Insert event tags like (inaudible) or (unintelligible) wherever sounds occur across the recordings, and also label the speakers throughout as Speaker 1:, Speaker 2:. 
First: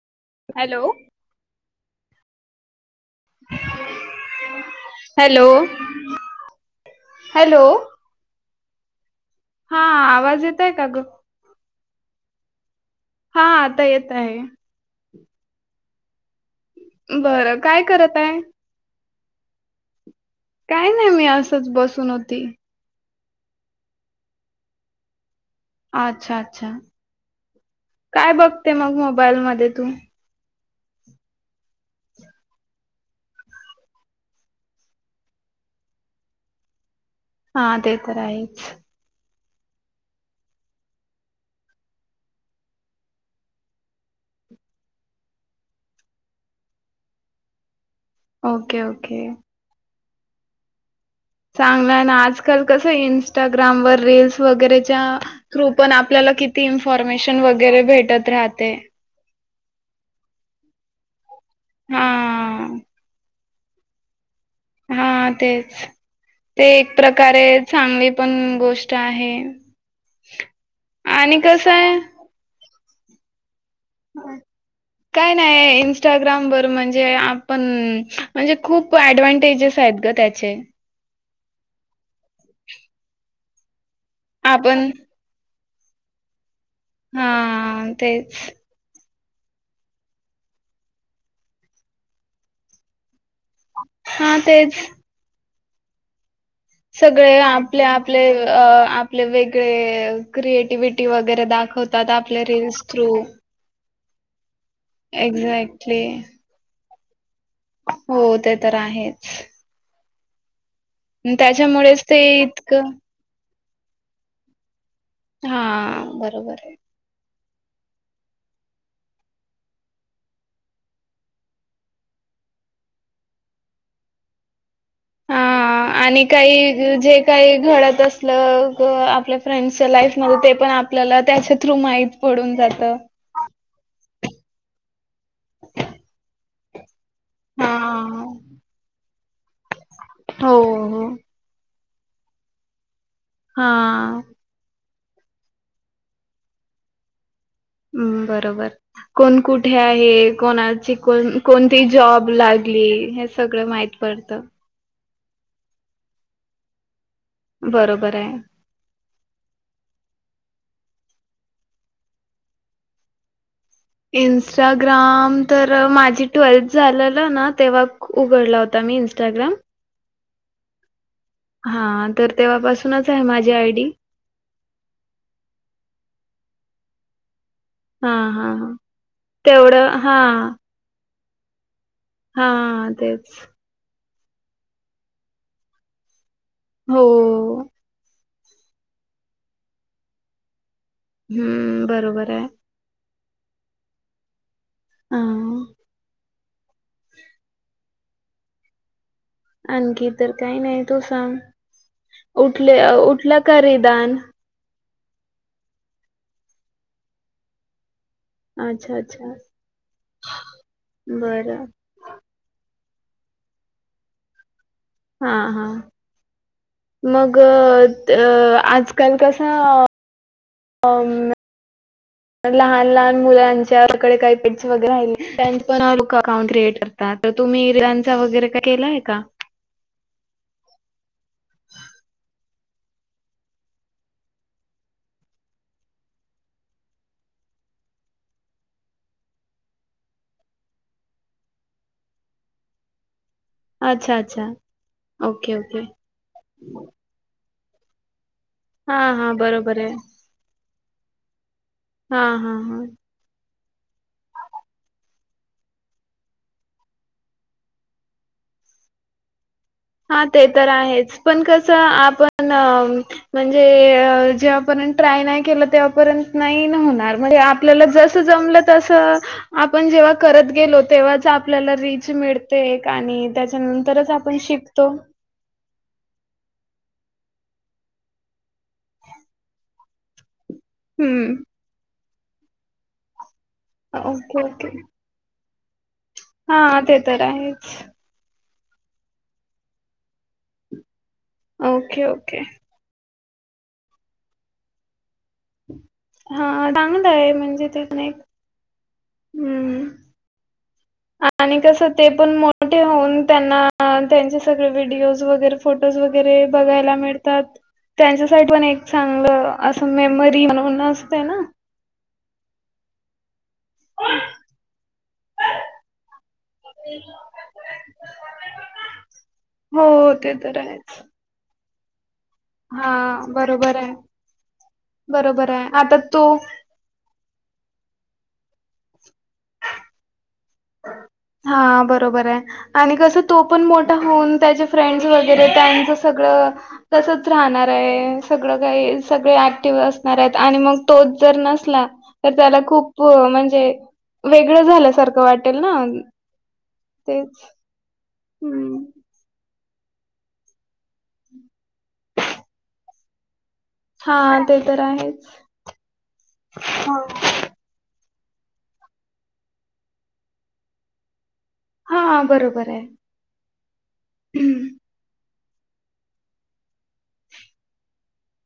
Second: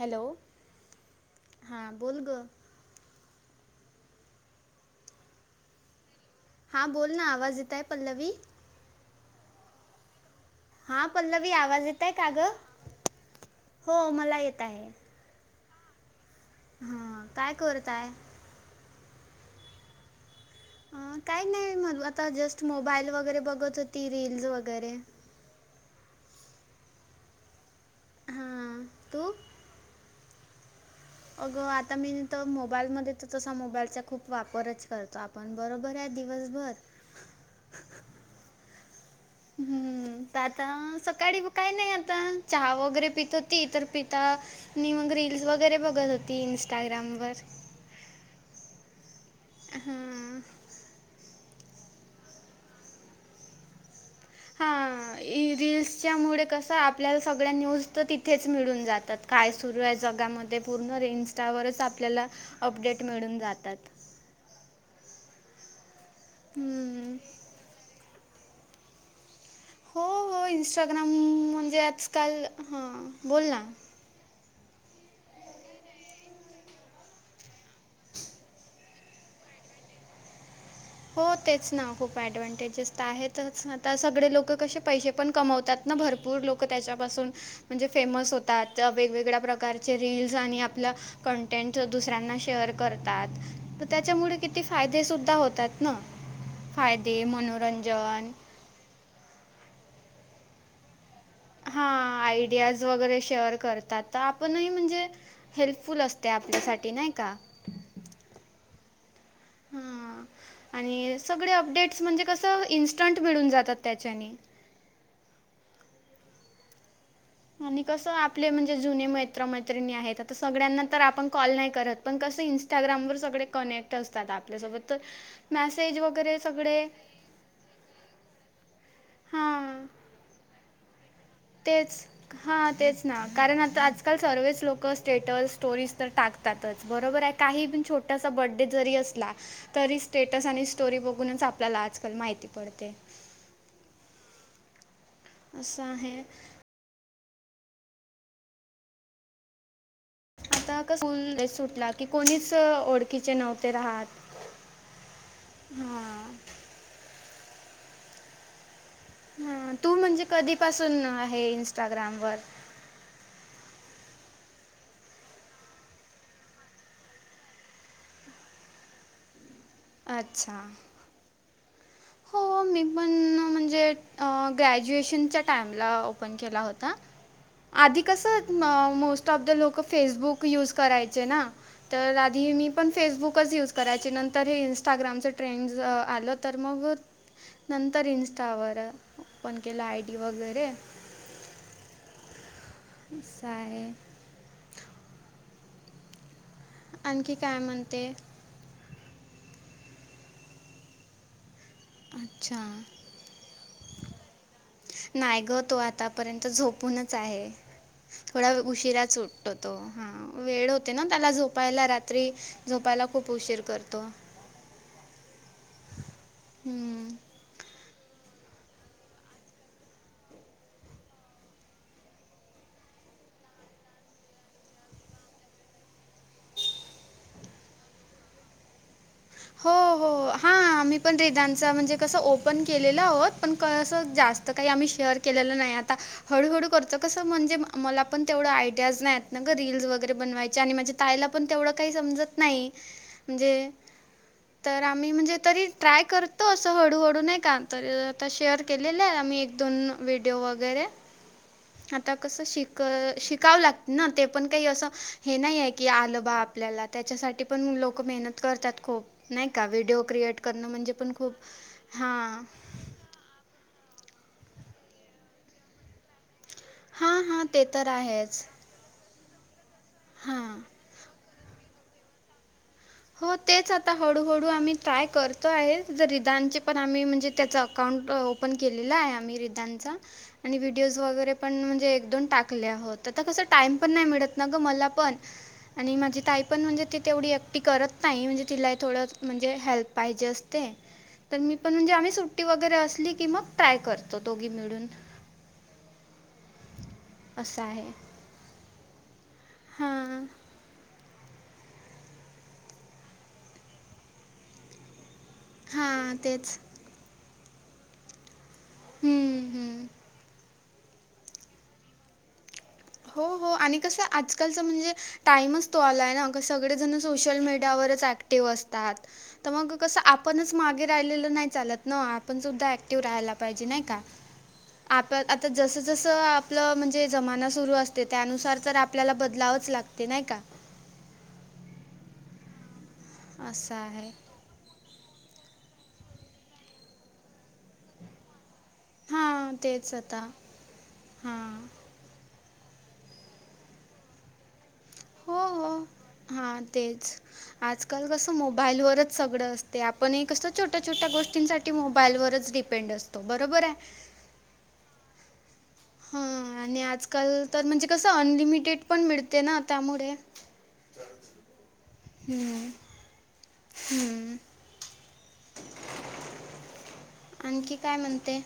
Speaker 1: Hello.
Speaker 2: Hello.
Speaker 1: हा बोल ग.
Speaker 2: हॅलो.
Speaker 1: हा बोल ना आवाज
Speaker 2: हॅलो
Speaker 1: येतय पल्लवी.
Speaker 2: हा आवाज येत आहे का ग
Speaker 1: हा पल्लवी आवाज येत आहे का ग
Speaker 2: हा आता
Speaker 1: हो
Speaker 2: येत
Speaker 1: मला येत आहे.
Speaker 2: बरं काय करत आहे. काय
Speaker 1: अ
Speaker 2: नाही मी
Speaker 1: काही
Speaker 2: असंच
Speaker 1: नाही म
Speaker 2: बसून
Speaker 1: आता
Speaker 2: होती
Speaker 1: जस्ट मोबाईल वगैरे बघत होती रील्स वगैरे.
Speaker 2: अच्छा अच्छा काय बघते
Speaker 1: हां
Speaker 2: मग
Speaker 1: तू
Speaker 2: मोबाईल मध्ये तू.
Speaker 1: अगं आता मी तर मोबाईल मध्ये तर तसा मोबाईलचा खूप वापरच करतो आप पण बरोबर दिवस भर
Speaker 2: हा ते तर आहेच.
Speaker 1: हम्म. आता सकाळी काय नाही आता चहा वगैरे पित होती तर पिता मी मग रील्स वगैरे बघत होती इंस्टाग्राम वर
Speaker 2: ओके ओके.
Speaker 1: हम्म.
Speaker 2: चांगल हेना आजकाल कसं इंस्टाग्रामवर रील्स. वगैरेच्या
Speaker 1: हां
Speaker 2: थ्रू पण आपल्याला
Speaker 1: रील्ससच्यामुळे
Speaker 2: किती
Speaker 1: कसं आपल्याला
Speaker 2: इन्फॉर्मेशन
Speaker 1: सगळ्या
Speaker 2: वगैरे
Speaker 1: न्यूज तर
Speaker 2: भेटत
Speaker 1: तिथेच
Speaker 2: राहते
Speaker 1: मिळून जातात. काय सुरू आहे जगामध्ये पूर्ण रील इन्स्टावरच
Speaker 2: हा
Speaker 1: आपल्याला अपडेट मिळून जातात.
Speaker 2: हा तेच ते एक
Speaker 1: हं.
Speaker 2: प्रकारे चांगली पण गोष्ट आहे.
Speaker 1: हो.. हो.. इन्स्टाग्राम...
Speaker 2: आणि
Speaker 1: म...
Speaker 2: कसं
Speaker 1: म्हणजे
Speaker 2: आहे
Speaker 1: आज काल हा.. बोल ना
Speaker 2: काय नाय.. इनस्टाग्रामवर म्हणजे आप.. ण म्हणजे खूप ऍडव्हन्टेजेस आहेत ग.. त्याचे
Speaker 1: हो तेच ना.. खूप ऍडव्हनटेजेस आहेतच, आता सगळे लोक कसे
Speaker 2: आपण
Speaker 1: पैसे पण कमवतात ना भरपूर लोक त्याच्यापासून म्हणजे
Speaker 2: हा
Speaker 1: फेमस
Speaker 2: तेच
Speaker 1: होतात. ज्या वेगवेगळ्या प्रकारचे रील्स आणि आपलं कंटेंट दुसऱ्यांना शेअर करतात. तर त्याच्यामुळे
Speaker 2: हा
Speaker 1: किती
Speaker 2: तेच
Speaker 1: फायदे सुद्धा होतात ना. फायदे
Speaker 2: सगळे आपले.. आपले..
Speaker 1: मनोरंजन
Speaker 2: आपले अ.. आपले वेगळे अ.. क्रिएटिव्हटी वगैरे दा
Speaker 1: हा.. आयडियाज वगैरे शेअर करतात. तर आपणही म्हणजे... हेल्प फुल
Speaker 2: एक्झॅक्टली
Speaker 1: असते आपल्यासाठी नाही का
Speaker 2: हो.. ते तर आहेच.
Speaker 1: ह्म्म्म आणि सगळे अपडेट्स
Speaker 2: त्याच्यामुळेच ते
Speaker 1: म्हणजे कसं
Speaker 2: इतकं
Speaker 1: इन्स्टंट मिळून जातात त्याच्यानी
Speaker 2: हा.. बरोबर
Speaker 1: आणि कसं आपले म्हणजे जुने मैत्र -मैत्रिणी आहेत आता सगळ्यांना तर आपण कॉल नाही करत पण कसं इन्स इंस्टाग्रामवर सगळे कनेक्ट असतात आपल्यासोबत, तर
Speaker 2: हा
Speaker 1: मॅसेज
Speaker 2: आणि
Speaker 1: वगैरे सगळे
Speaker 2: काही जे काही घडत असलं... ग आपल्या
Speaker 1: हां
Speaker 2: फ्रेंड्सच्या लाईफ मध्ये ते पण आप आपल्याला त्याचे
Speaker 1: तेच.. हा.. तेच ना, कारण आता आजकाल सर्वेच लोक स्टेटस, स्टोरीज तर टाक टाकतातच बरोबर आहे, काही
Speaker 2: हा
Speaker 1: पण छोटासा बडे जरी असला तरी स्टेटस
Speaker 2: हो
Speaker 1: आणि स्टोरी
Speaker 2: हो
Speaker 1: बघूनच आपल्याला आजकाल माहिती पडते.
Speaker 2: हा
Speaker 1: अस‌ आहे.
Speaker 2: हम्म.. बरोबर कोण कुठे आहे,
Speaker 1: आता
Speaker 2: कोणाची
Speaker 1: कसं
Speaker 2: कोण..
Speaker 1: स्कूल
Speaker 2: कोणती
Speaker 1: सुटला की
Speaker 2: जॉब
Speaker 1: कोणीच अ,
Speaker 2: लागली हे सगळं माहित पडतं.
Speaker 1: ह्म्म्
Speaker 2: बरोबर आहे.
Speaker 1: ह्.. तू म्हणजे कधीपासून आहे इंस्टाग्राम वर
Speaker 2: इंस्टाग्राम तर माझी ट्वेल्थ झालेलं ना तेव्हा उघडला होता मी इंस्टाग्राम
Speaker 1: अच्छा
Speaker 2: हा.. अन
Speaker 1: हो.. मी पण म्हणजे अ.. ग्रॅज्युएशनच्या टाइमला ओपन केला होता. आधी
Speaker 2: हा
Speaker 1: कसं
Speaker 2: हा
Speaker 1: म.. मोस्ट ऑफ द लोक
Speaker 2: तेवढं
Speaker 1: फेसबुक
Speaker 2: हा
Speaker 1: यूज करायचे ना, तर आधी
Speaker 2: हा
Speaker 1: मी पण
Speaker 2: तेच
Speaker 1: फेसबुकच यूज करायचे नंतर हे इन्स्टाग्रामचं ट्रेंड.. ज.. आलं तर मग
Speaker 2: हो
Speaker 1: नंतर इन्स्टावर ओपन केला आय. डी. वगैरे
Speaker 2: हम्म.. बरोबर आहे.
Speaker 1: सा.. ये
Speaker 2: अ
Speaker 1: आणखी काय म्हणते
Speaker 2: आणखी तर काही नाही तू सांग..
Speaker 1: अच्छा
Speaker 2: उठले उठला का रिदान?
Speaker 1: नाय गं.. तो आतापर्यंत झोपूनच आहे. थोडा
Speaker 2: अच्छा
Speaker 1: उशिरा च
Speaker 2: अच्छा
Speaker 1: उटतो तो, हा.. वेळ होते ना त्याला
Speaker 2: बरं
Speaker 1: झोपायला रात्री झोपायला खूप उशीर करतो.
Speaker 2: हा हा
Speaker 1: हम्म.
Speaker 2: मग. क त आजकाल कसं. लहान लहान मुलांच्याकडे काही वगैरे राहि पण लुक अकाउंट क्रिएटर त आता तुम्ही वेदांतचा वगैरे का केलाय का?
Speaker 1: हो हो हा आम्ही पण रिदांचा म्हणजे कसं ओपन केलेलोत पण कळसच जास्त् त काई आम्ही शेअर केलेलं नाई आता. हळूहळू करतो कसं म्हणजे मला पण तेवढं आयडियाज नाईयत ना ग रील्स वगैरे बनवायच्या आणि म्हजे तायला पण तेवढं काई समजत नाई म्हणजे
Speaker 2: अच्छा अच्छा.
Speaker 1: तर आम्ही म्हणजे
Speaker 2: ओके
Speaker 1: तरी
Speaker 2: ओके
Speaker 1: ट्राय करतो असं हळूहळू नाई का तरी त शेअर
Speaker 2: हा
Speaker 1: केलेले
Speaker 2: हा
Speaker 1: आम्ही एक
Speaker 2: बरोबर
Speaker 1: दोन
Speaker 2: आहे
Speaker 1: व्हिडिओ वगैरे आता
Speaker 2: हा
Speaker 1: कसं
Speaker 2: हा
Speaker 1: शिक
Speaker 2: हा
Speaker 1: शिकावं लाग ना ते पण काई असं हे नाईये की आलं बा आपल्याला त्याच्यासाठी पण लोकं मेहनत करतात खूप. नाई कावीड
Speaker 2: हा ते तर आहेच पण कसं
Speaker 1: हां
Speaker 2: आपण म्हणजे जेव्हापर्यंत ट्राय नाही केलं तेव्हापर्यंत नाई ना होणार
Speaker 1: हां
Speaker 2: म्हणजे
Speaker 1: हां ते
Speaker 2: आपल्याला
Speaker 1: तर
Speaker 2: जसं
Speaker 1: आहेच
Speaker 2: जमलं तसं आपण जेव्हा करत
Speaker 1: हां
Speaker 2: गेलो तेव्हाच आपल्याला रीच मिळ ते एक आणि त्याच्यानंतरच आपण शिक
Speaker 1: ताय करतो आहे जर रिधानचे पण आम्ही म्हणजे त्याचं अकाउंट ओपन केलेलं आहे आम्ही रिदानचा. आणि व्हिड् ओज वगैरे
Speaker 2: हम्म
Speaker 1: पण म्हणजे एक दोन टाकले आहो त आता कसं टाइम पण नाय मिळत
Speaker 2: ओके
Speaker 1: ना ग
Speaker 2: ओके
Speaker 1: मला पण. आणि माझी ताई पण
Speaker 2: हा
Speaker 1: म्हणजे ती
Speaker 2: ते तर
Speaker 1: तेवढी एकटी
Speaker 2: आहेच.
Speaker 1: करत नाही म्हणजे तिला थोडं म्हणजे हेल्प पाहीजे असते. तर मी पण म्हणजे
Speaker 2: ओके
Speaker 1: आम्ही
Speaker 2: ओके
Speaker 1: सुट्टी वैगेरे असली की मग ट्राय करतो दोघी मिळून.
Speaker 2: हा चांगलंय
Speaker 1: असं
Speaker 2: म्हणजे ते
Speaker 1: आहे
Speaker 2: पण एक हम्म
Speaker 1: हां.
Speaker 2: आणि कसं ते पण मोठे होऊन त्यांना त्यांचे सगळे व्हिडिओज वगैरे फोटोज
Speaker 1: हां
Speaker 2: वगैरे
Speaker 1: तेच
Speaker 2: बघायला मिळतात. त्यांच्या साठी पण एक
Speaker 1: हम्म,
Speaker 2: चांगलं
Speaker 1: हम्म.
Speaker 2: असं मेमरी म्हणून असते न.
Speaker 1: हो हो आणि कसं आजकालचा म्हणजे टामच तो आलाय ना ग सगळेजण सोशल मीडियावरच ऍक्टिव्ह असतात. त मग
Speaker 2: हो
Speaker 1: कसं
Speaker 2: ते
Speaker 1: आपणच
Speaker 2: तर
Speaker 1: मागे
Speaker 2: आहेच.
Speaker 1: राहिलेलं नाय चालत. आपण सुुद्धा
Speaker 2: हा
Speaker 1: राहायला पायजे
Speaker 2: बरोबर
Speaker 1: नाई
Speaker 2: आहे.
Speaker 1: का. आप आता
Speaker 2: बरोबर आहे
Speaker 1: जसं
Speaker 2: आता
Speaker 1: जसं
Speaker 2: तो
Speaker 1: आपलं म्हणजे जमाना सुरु असते त्यानुसार तर आपल्याला बदलावच लागते नाय का?
Speaker 2: हां बरोबराय आणि कसं तो पण
Speaker 1: असं
Speaker 2: मोठा
Speaker 1: आहे.
Speaker 2: होऊन त्याचे फ्रेंड्स वग् -गैरे त्यांचं सगळं तसंच राहणाराय. सगळं काई सगळे
Speaker 1: हां,
Speaker 2: ऍक्टिव्ह
Speaker 1: तेच आता.
Speaker 2: असणारायत आणि मग तोच जर
Speaker 1: हां.
Speaker 2: नसला तर त्याला खूप म्हणजे वेगळं झाल्यासारखं
Speaker 1: हो,
Speaker 2: वाट
Speaker 1: हो हा तेच आजकाल कसं
Speaker 2: हम्म
Speaker 1: मोबाईलवरच् सगळं असते आपण एक असत छोट्या छोट्या गोष्टींसाठी मोबाईलवरच डिपेंड असतो बरोबरे.
Speaker 2: हा ते तर आहेच.
Speaker 1: हां आणि आजकाल तर म्हणजे कसं अनलिमिटेड पण मिळते ना त्यामुळे
Speaker 2: हा
Speaker 1: हू
Speaker 2: बरोबर आहे.
Speaker 1: हू आणखी काय म्हणते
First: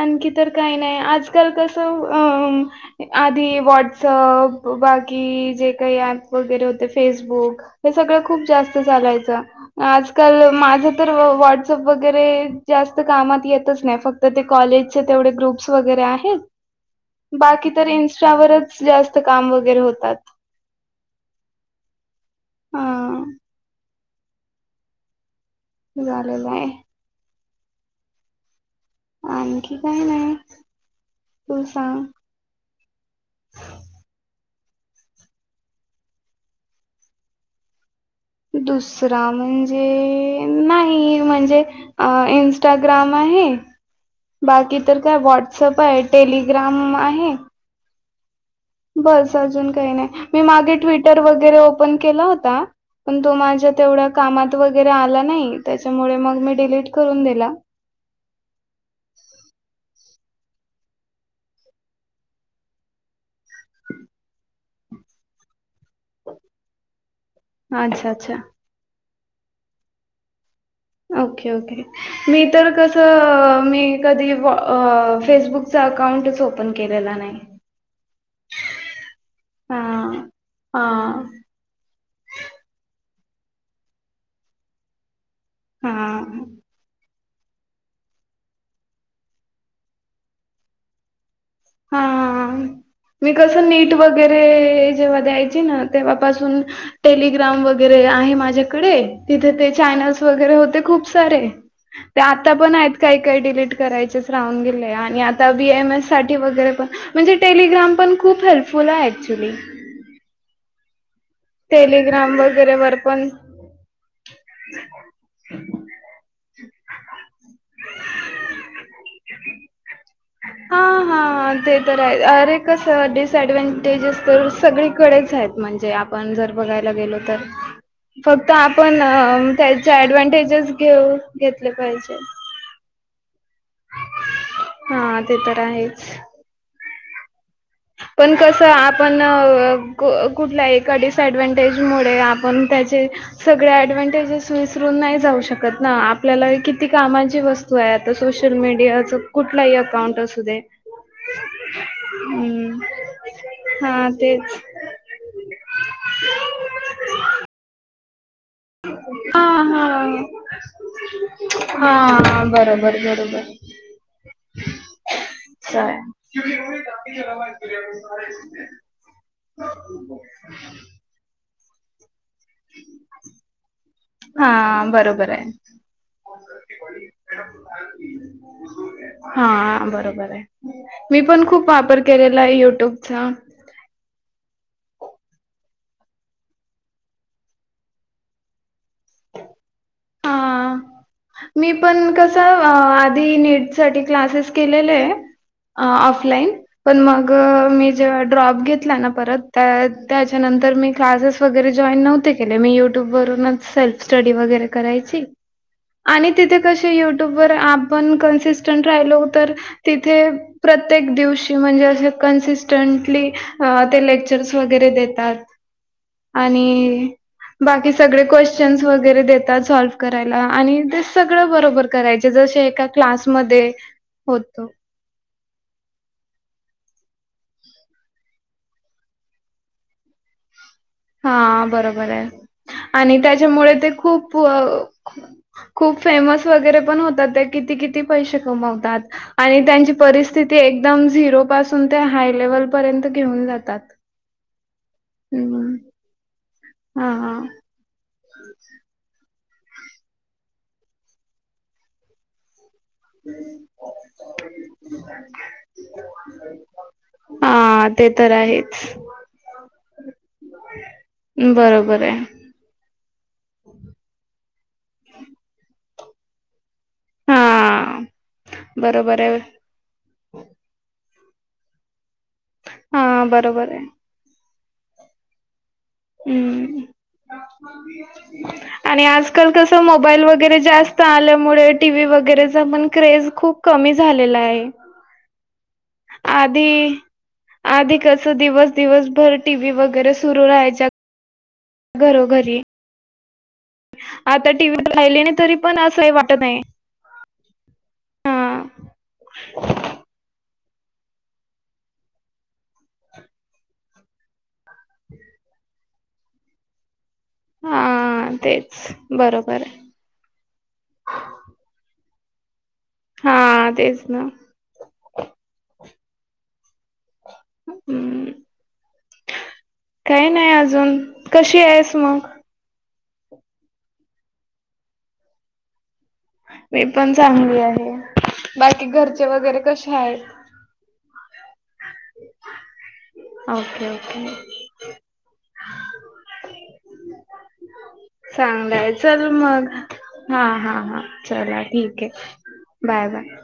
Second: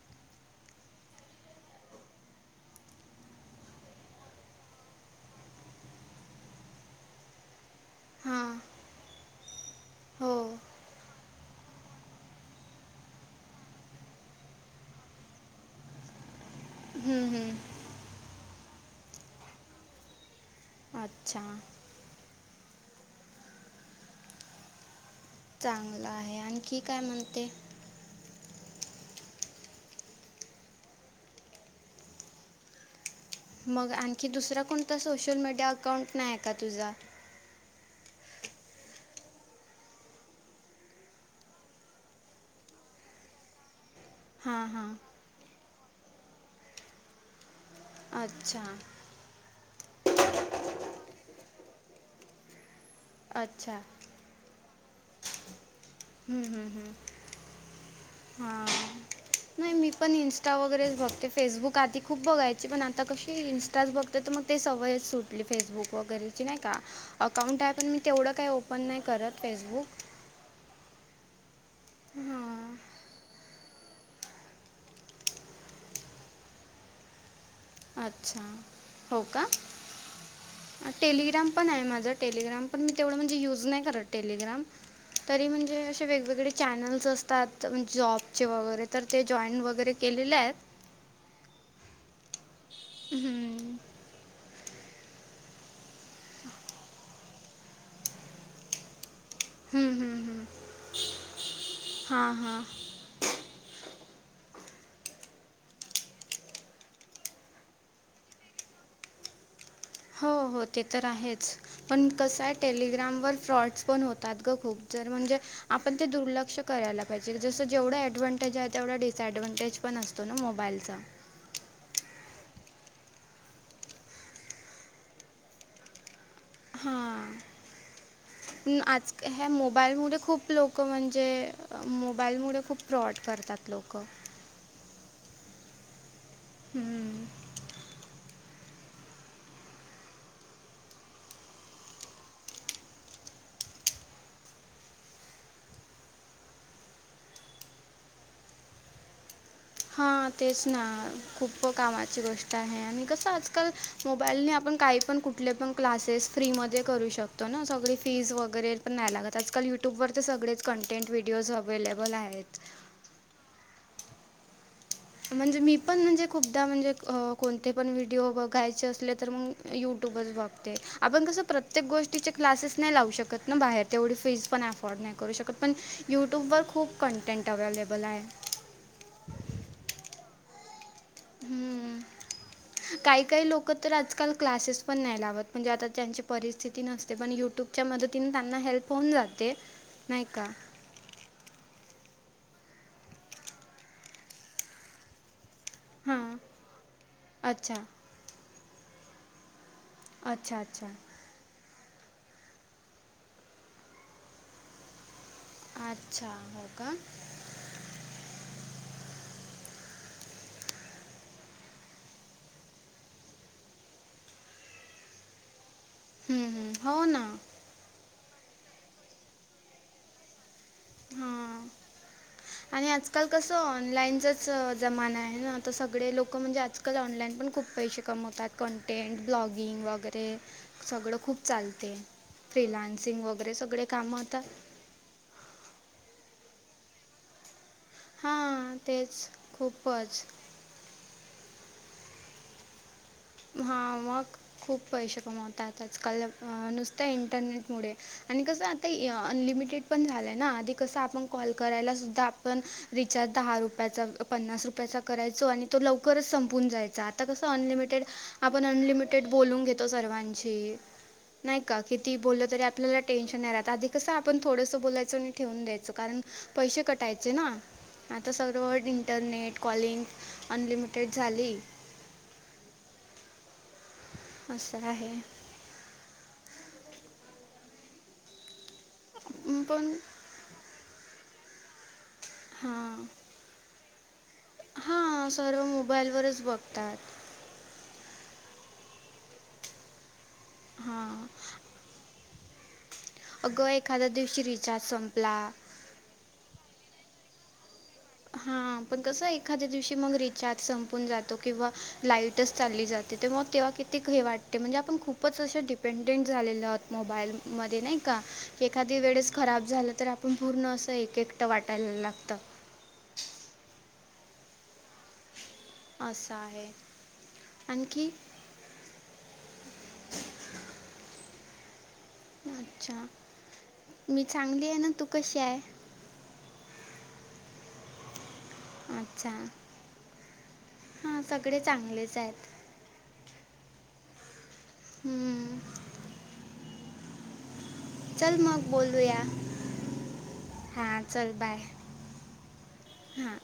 Speaker 2: आणखी तर काय नाही आजकाल कसं अ आधी व्हॉट्सअप बाकी जे काही ऍप वगैरे होते फेसबुक हे सगळं खूप
Speaker 1: हां,
Speaker 2: जास्त चालायचं
Speaker 1: हो.
Speaker 2: आजकाल माझं तर व्हॉट्सअँप वगैरे जास्त कामात येतच नाही फक्त ते कॉलेजचे तेवढे ग्रुप्स वगैरे आहेत
Speaker 1: हं, हं.
Speaker 2: बाकी तर इन्स्टावरच जास्त काम वगैरे होतात
Speaker 1: अच्छा
Speaker 2: हा
Speaker 1: चांगलं आहे आणखी काय म्हणते
Speaker 2: आणखी काय नाही तू सांग
Speaker 1: मग आणखी दुसरा कोणता सोशल मीडिया अकाउंट नाही का तुझा
Speaker 2: दुसरा म्हणजे नाही म्हणजे अ इन्स्टाग्राम आहे
Speaker 1: हां,
Speaker 2: बाकी
Speaker 1: हां.
Speaker 2: तर काय व्हॉट्सअप आहे टेलिग्राम आहे
Speaker 1: अच्छा
Speaker 2: बस अजून काय नाही मी मागे ट्विटर वगैरे ओपन केला होता पण तो माझ्या
Speaker 1: अच्छा.
Speaker 2: तेवढ्या कामात वगैरे आला नाही त्याच्यामुळे मग मी डिलीट करून दिला
Speaker 1: हा नाही मी मी पण इंन्स्टा वगैरेच बघते फेसबुक आधी खूप बघायची पण आता कशी इंन्स्टाच बघते तर मग ते सवयच सुट ली फेसबुक वगैरेची नाही का अकाउंट आहे पण मी
Speaker 2: अच्छा
Speaker 1: तेवढं
Speaker 2: अच्छा
Speaker 1: काय ओपन नाही करत फेसबुक
Speaker 2: ओके ओके मी तर
Speaker 1: हां
Speaker 2: कसं मी कधी फेसबुकचा अकाउंटच ओपन केलेला नाही
Speaker 1: अच्छा हो का
Speaker 2: हा हा
Speaker 1: टेलिग्राम पण आहे माझ टेलिग्राम पण मी तेवढ म्हणजे युज नाही करत टेलिग्राम तरी म्हण जे असे
Speaker 2: हा
Speaker 1: वेगवेगळे चॅनल्स असतात जॉबचे वगैरे तर ते जॉईन वगैरे केलेले आहेत
Speaker 2: हा हा हा मी कसं
Speaker 1: हं.
Speaker 2: नीट वगैरे जेव्हा द्यायची ना तेव्हापासून टेलिग्राम वगैरे आहे माझ्याकडे तिथे ते
Speaker 1: हं, हं,
Speaker 2: चॅनल्स
Speaker 1: हं.
Speaker 2: वगैरे होते खूप सारे ते
Speaker 1: हां,
Speaker 2: आता
Speaker 1: हां.
Speaker 2: पण आहेत काही काही डिलीट करायचेच राहून गेले आणि आता बी एमएस साठी वगैरे पण म्हणजे टेलिग्राम पण खूप हेल्पफुल आहे ऍक्चुली
Speaker 1: हो हो ते तर आहेच पण
Speaker 2: टेलिग्राम
Speaker 1: कसं हाय
Speaker 2: वगैरे वर पण
Speaker 1: टेलिग्रामवर फ्रॉडस पण हो तात ग खूप जर म्हणजे आपण ते दुर्लक्ष करायला पाहिजे जसं जेवढं ऐडवान्टेज आहे तेवढ डी डिसअडव्हांटेज पण असतोना म
Speaker 2: हा हा ते तर अरे कसं डिसएडव्हनटेजेस तर सगळीकडेच आहेत म्हणजे आपण जर बघायला गेलो
Speaker 1: हां.
Speaker 2: तर फक्त
Speaker 1: पण
Speaker 2: आपण
Speaker 1: आज ह्या
Speaker 2: त्याचे
Speaker 1: मोबाईलमुळे खूप
Speaker 2: ऍडव्हानटेजेस
Speaker 1: लोकं
Speaker 2: घेऊ
Speaker 1: म्हणजे
Speaker 2: घेतले
Speaker 1: अ,
Speaker 2: पाहिजे
Speaker 1: मोबाईलमुळे खूप फ्रॉड करतात लोकं
Speaker 2: हा ते तर आहेच
Speaker 1: हू
Speaker 2: पण कसं आपण कुठल्या एका डिसएडव्हानटेज मुळे आपण त्याचे सगळ ऍडव्हानटेजेस विसरून नाही जाऊ शकत ना आपल्याला किती कामाची व स्तू आहे आता सोशल मीडियाच कुठलाही
Speaker 1: हा
Speaker 2: अकाउंट असू दे.
Speaker 1: तेच ना खूप कामाची गोष्ट
Speaker 2: हम्म
Speaker 1: आहे आणि कस आजकाल
Speaker 2: हा
Speaker 1: मोबाईलने
Speaker 2: तेच
Speaker 1: आपण काही पण कुठले पण. क्लासेस फ्रीमध्ये करू शकतो ना सगळी. फीज वगैरे पण नाही लागत
Speaker 2: हा
Speaker 1: आजकाल
Speaker 2: हा
Speaker 1: युट्यूब वर तर सगळेच कंटेंट व्हिडिओज अव्लेलेबल आहेत. ह.
Speaker 2: हम्.
Speaker 1: म्हणजे मी पण म्हणजे खुपदा म्हणजे कोणते पण व्हिडिओ बघायचे असले तर मग. युट्यूबच बघते आपण कसं प्रत्येक गोष्टीचे क्लासेस नाही लावू शकत ना बाहेर तेवढी फीज
Speaker 2: हा
Speaker 1: पण अफर्ड नाही
Speaker 2: बरोबर
Speaker 1: करू
Speaker 2: आहे.
Speaker 1: शकत पण यूट्यूबवर खूप कन्टेट अवेलेबल आहे.
Speaker 2: हा बरोबर आहे मी पण खूप वापर केलेला आहे युट्यूबचा
Speaker 1: लोक तर आजकाल क्लासेस पण नाही लावत म्हणजे आता ज्यांची परिस्थिती नसते पण युट्यूब च्या मदतीने त्यांना हेल्प होऊन जाते नाही का.
Speaker 2: हा. मी पण कस आधी नीट साठी क्लासेस केलेले आहे.
Speaker 1: हां
Speaker 2: ऑफलाइन पण मग
Speaker 1: अच्छा
Speaker 2: मी जेव्हा ड्रॉप घेतला ना परत त्या
Speaker 1: अच्छा
Speaker 2: त्याच्यानंतर
Speaker 1: अच्छा
Speaker 2: मी क्लासेस वगैरे जॉईन नव्हते केले मी युट्यूब वरूनच सेल्फ स्टडी वगैरे. करायचि
Speaker 1: अच्छा
Speaker 2: आणि तिथे
Speaker 1: हो का
Speaker 2: कसे युट्यूबवर आपण कन्सिस्टन राहिलो तर. तिथे प्रत्येक दिवशी म्हणजे असे कन्सिस्टंटली ते लेक्चर्स वगैरे देतात.
Speaker 1: हं.
Speaker 2: आणि बाकी सगळे क्वेश्चन वगैरे देतात सॉल्व करायला आणि ते सगळं
Speaker 1: हां
Speaker 2: बरोबर करायचे जर
Speaker 1: आणि आजकाल कसं ऑनलाईनचच
Speaker 2: होतो
Speaker 1: जमाना आहे ना आता सगळे लोकं म्हणजे आजकाल ऑनलाईन पण खूप पैसे कमवतात कंटेन्ट ब्लॉगिंग वगैरे. ते
Speaker 2: हा बरोबर आहे आणि
Speaker 1: फ्रीलान्सिंग वगैरे
Speaker 2: त्याच्यामुळे
Speaker 1: सगळे
Speaker 2: ते
Speaker 1: कामं
Speaker 2: खूप
Speaker 1: आता
Speaker 2: खूप फेमस वगैरे पण होतात ते. किती किती पैसे
Speaker 1: हां
Speaker 2: कमवतात
Speaker 1: तेच
Speaker 2: आणि त्यांची
Speaker 1: खूपच
Speaker 2: परिस्तिथी ते एकदम झिरो पासून ते हाय लेवलपर्यंत.
Speaker 1: हा मग खूप पैसे
Speaker 2: हम्म
Speaker 1: कमवतात आजकाल. अ नुसत
Speaker 2: हा
Speaker 1: इंटरनेट मुळेच. आणि कसं आता अनलिमिटेड झालंय ना आधी कसं आपण कॉल करायला सुद्धा पण रिचार्ज दहा रुपयाचा पन्नास रुपयाचा करायचो आणि तो लवकरच संपून जायचा. आता आता‌ कसा
Speaker 2: हा
Speaker 1: अनलिटेड
Speaker 2: ते तर
Speaker 1: आपण
Speaker 2: आहेच
Speaker 1: अनलिमिटेड बोलून घेतो सर्वांशी नाही का
Speaker 2: बरोबर
Speaker 1: किती
Speaker 2: आहे
Speaker 1: बोललं तरी आपल्याला टेन्शन नाही राहत आधी कसा पण थोडसं बोलायचं ठेवून द्यायचं. करण पैशे कट टायचे
Speaker 2: हा
Speaker 1: ना
Speaker 2: बरोबर आहे
Speaker 1: इंटरनेट, कॉलिंग अनलिमिटेड झाली.
Speaker 2: हा बरोबर आहे.
Speaker 1: असं आहे.
Speaker 2: हम् आणि आजकाल
Speaker 1: म,
Speaker 2: कस
Speaker 1: पण
Speaker 2: मोबाईल वगैरे जास्त आल्यामुळे टी व्ही वगैरेचा पण
Speaker 1: हां
Speaker 2: क्रेज खूप कमी झालेला आहे.
Speaker 1: हा सर्व मोबाईल
Speaker 2: आधी कस दिवस दिवसभर टीव्ही वगैरे सुरू राहायच्या
Speaker 1: हां
Speaker 2: घरोघरी.
Speaker 1: अगं एखाद्या दिवशी
Speaker 2: आता
Speaker 1: रिचार्ज
Speaker 2: टीव्ही राहिली
Speaker 1: संपला.
Speaker 2: नाही तरी पण असंही वाटत नाही.
Speaker 1: हा पण कसं एखाद्या दिवशी मग रिचार्ज रिचार्ज संपून जातो किंवा लाईटच चालली जाते तर मग तेव्हा किती हे वाट ते म्हणजे आपण खूपच असे डिपेंडेंट झालेले आहोत मोबाईल मध्ये नाही का
Speaker 2: हा तेच
Speaker 1: एखादी वेळेस
Speaker 2: बरोबर
Speaker 1: खराब
Speaker 2: आहे.
Speaker 1: झालं तर, पण पूर्ण असं एक एकटं वाटायला लागतं.
Speaker 2: हा तेच ना.
Speaker 1: असं आहे. आणखी,
Speaker 2: हम्म काही नाही अजून, कशी आहेस मग?
Speaker 1: अच्छा! मी चांगली आहे ना, तू कशी आहे?
Speaker 2: मी पण चांगली आहे, बाकी घरचे वगैरे कशे आहेत.
Speaker 1: हा सगळे चांगलेच आहे
Speaker 2: (unintelligible)
Speaker 1: हम्म (unintelligible) चल मग
Speaker 2: चांगलंय
Speaker 1: बोलूया
Speaker 2: चल मग हा हा
Speaker 1: हां
Speaker 2: हा
Speaker 1: चल बाय
Speaker 2: चला ठीक आहे. बाय
Speaker 1: हां
Speaker 2: बाय.